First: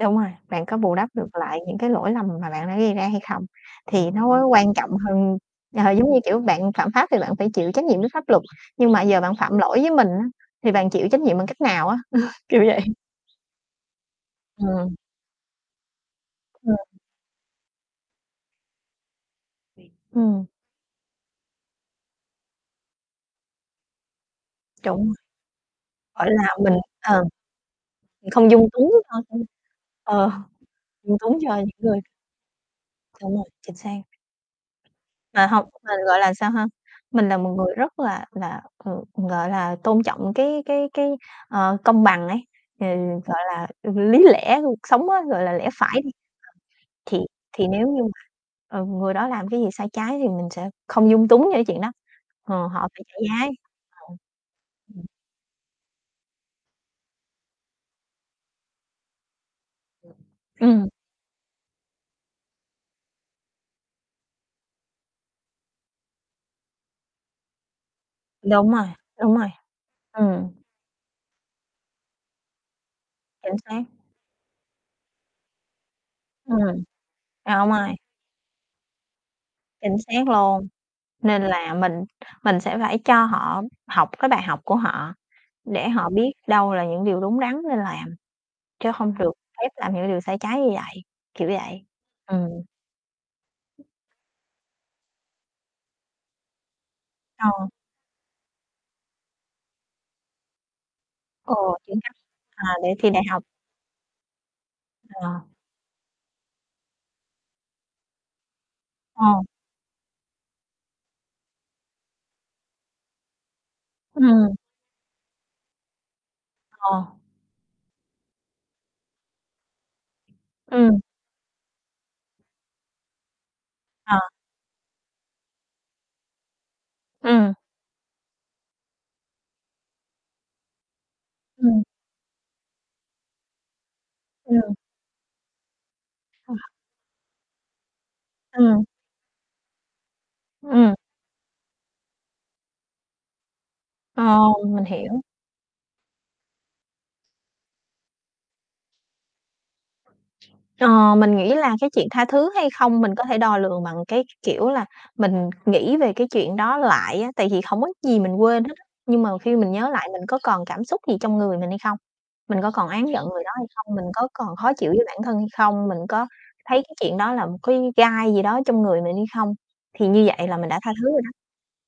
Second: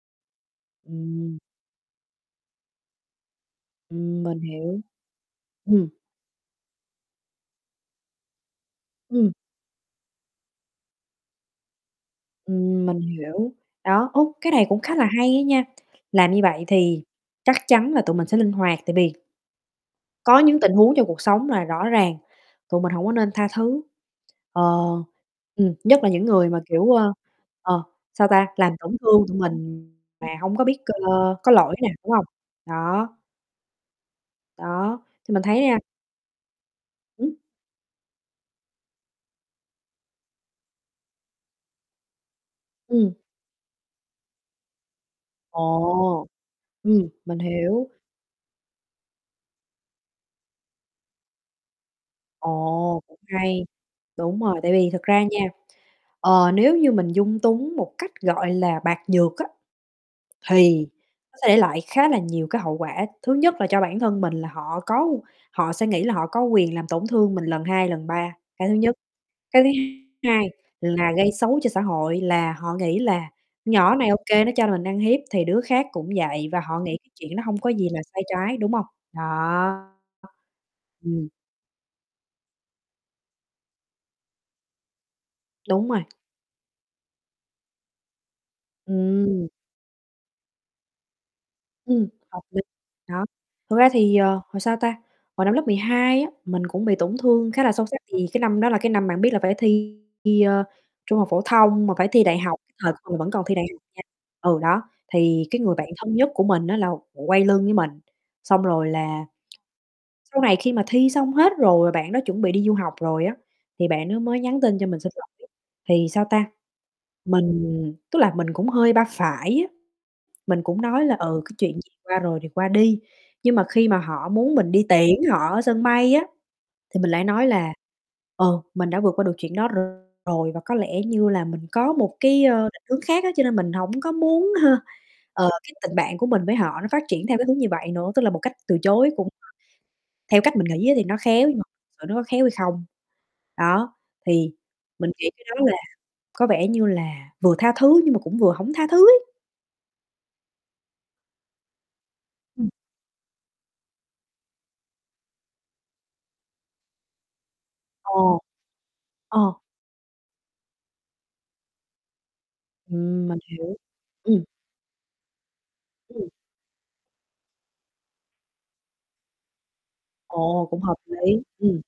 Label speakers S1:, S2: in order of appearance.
S1: Đúng rồi, bạn có bù đắp được
S2: Ừm.
S1: lại những cái lỗi lầm mà bạn đã gây ra hay không thì
S2: Ừm,
S1: nó
S2: mình
S1: mới quan
S2: hiểu.
S1: trọng hơn
S2: Ừm.
S1: ờ, giống như, kiểu, bạn phạm pháp thì bạn phải chịu trách nhiệm với pháp luật nhưng mà giờ bạn
S2: Ừm.
S1: phạm lỗi với mình á, thì bạn chịu trách nhiệm bằng cách nào á? Kiểu vậy.
S2: Ừm, mình hiểu, đó, út cái này cũng
S1: Ừm.
S2: khá là hay á nha, làm như vậy
S1: Hừm.
S2: thì chắc chắn là tụi mình sẽ linh hoạt tại bì
S1: [unintelligible]
S2: có
S1: Ừm.
S2: những tình huống trong cuộc sống là rõ ràng tụi mình hổng có nên tha thứ, ờ,
S1: Đúng rồi.
S2: ừm, nhất là những
S1: Ờ là
S2: người mà,
S1: mình
S2: kiểu, ơ,
S1: ờm,
S2: ờ, sao
S1: mình
S2: ta,
S1: không dung
S2: làm tổn
S1: túng cho,
S2: thương tụi
S1: ưm
S2: mình mà
S1: ờ,
S2: hông có biết cơ
S1: dung túng
S2: có
S1: cho những
S2: lỗi nè,
S1: người
S2: đúng hông? Đó.
S1: Đúng rồi, chính xác.
S2: Đó, thì mình
S1: Và hông,
S2: thấy, a
S1: mình, gọi là, sao ha, mình
S2: Ừm.
S1: là một người rất là là, ừ, gọi là, tôn trọng cái cái cái, ờ, công bằng ấy, ừ,
S2: Ừm.
S1: gọi là, ừ, lý lẽ của cuộc sống á, gọi là, lẽ phải đi,
S2: Ồ!
S1: ờm,
S2: Ừm,
S1: thì
S2: mình
S1: thì nếu
S2: hiểu.
S1: như mà, ờ, người đó làm cái gì sai trái thì mình sẽ không dung túng cho chuyện đó, ờ, họ
S2: Ồ,
S1: phải trả
S2: cũng
S1: giá
S2: hay.
S1: [unintelligible]
S2: Đúng rồi, tại vì thật
S1: ừm.
S2: ra nha, ờ, nếu như mình dung túng một cách, gọi là, bạc nhược á,
S1: Ừm,
S2: thì
S1: ừm.
S2: nó sẽ để lại khá là nhiều cái hậu quả, thứ nhất là cho bản thân mình là họ có họ sẽ nghĩ là họ có quyền làm tổn thương mình lần 2, lần 3, cái
S1: Đúng
S2: thứ
S1: rồi,
S2: nhất.
S1: đúng rồi,
S2: Cái thứ hai
S1: ừm.
S2: hai là gây xấu cho xã hội là họ nghĩ là
S1: Chính xác.
S2: "Nhỏ này ô kê nó cho mình ăn hiếp thì đứa khác cũng vậy." Và họ
S1: Ừm,
S2: nghĩ cái chuyện nó hông
S1: à, đúng
S2: có gì
S1: rồi.
S2: là sai trái, đúng hông? Đó.
S1: Chính xác luôn,
S2: Ừm.
S1: nên là mình mình sẽ phải cho họ học cái bài học của họ
S2: Đúng
S1: để
S2: rồi.
S1: họ biết đâu là những điều đúng đắn nên làm, chứ hông được
S2: Ừm.
S1: phép làm những điều sai trái như vậy, kiểu vậy.
S2: Ừm, hợp
S1: Ừm.
S2: lý, nó, thực ra thì, ờ, hồi, sao ta, hồi năm lớp 12 á, mình cũng bị tổn
S1: Ờ.
S2: thương khá là sâu sắc, thì cái năm đó là cái năm bạn biết là phải thi thi, ơ, trung học phổ
S1: Ờ,
S2: thông mà
S1: chính
S2: phải
S1: xác.
S2: thi đại học,
S1: À,
S2: cái
S1: để
S2: thời
S1: thi
S2: còn
S1: đại
S2: vẫn
S1: học.
S2: còn thi đại học nha, ừ, đó,
S1: Ờ.
S2: thì cái người bạn thân nhất của mình á, là quay lưng với mình, xong rồi là
S1: Ờ.
S2: sau này khi mà thi xong hết rồi, bạn đó chuẩn bị đi du học rồi á, thì bạn đó mới
S1: Ừm.
S2: nhắn tin cho mình xin lỗi, thì, sao ta,
S1: Ờ.
S2: mình tức là mình cũng hơi ba phải á, mình cũng
S1: Ừm.
S2: nói là "Ừ cái chuyện gì qua rồi thì qua đi." Nhưng mà khi mà
S1: Ờ.
S2: họ muốn mình đi tiễn họ ở sân bay á, thì mình lại nói
S1: Ừm.
S2: là "Ờ, mình đã vượt qua được chuyện đó r rồi", và có lẽ như là mình
S1: Ừm.
S2: có một cái, ơ, định hướng khác á, cho nên mình hổng có muốn h
S1: Ừm.
S2: ờ, cái tình bạn của mình
S1: Ờ.
S2: với họ nó phát triển theo cái hướng như vậy nữa, tức là một cách từ
S1: Ừm.
S2: chối cũng [unintelligible] theo cách mình nghĩ á,
S1: Ừm.
S2: thì nó khéo nhưng mà sự nó có khéo hay không? Đó,
S1: Ờ,
S2: thì
S1: mình
S2: mình
S1: hiểu.
S2: nghĩ cái đó là có vẻ như là vừa tha thứ nhưng mà cũng vừa hổng tha thứ ấy.
S1: Ờ, mình nghĩ là cái chuyện tha thứ
S2: Ừm.
S1: hay không mình có thể đo lường bằng cái c kiểu là mình nghĩ về cái chuyện đó lại á, tại vì hổng có gì
S2: Ờ,
S1: mình quên hết á, nhưng mà
S2: ờ.
S1: khi mình nhớ lại mình có còn cảm xúc gì trong người mình hay không? Mình có còn oán giận
S2: Ừm, mình
S1: người đó hay
S2: hiểu.
S1: không? Mình có
S2: Ừm.
S1: còn khó chịu với bản thân hay không? Mình có
S2: Ừm.
S1: thấy cái chuyện đó là một cái gai gì đó trong người mình hay không? Thì như vậy là
S2: Ồ!
S1: mình đã
S2: Cũng
S1: tha
S2: hợp
S1: thứ rồi đó.
S2: lý, ừm.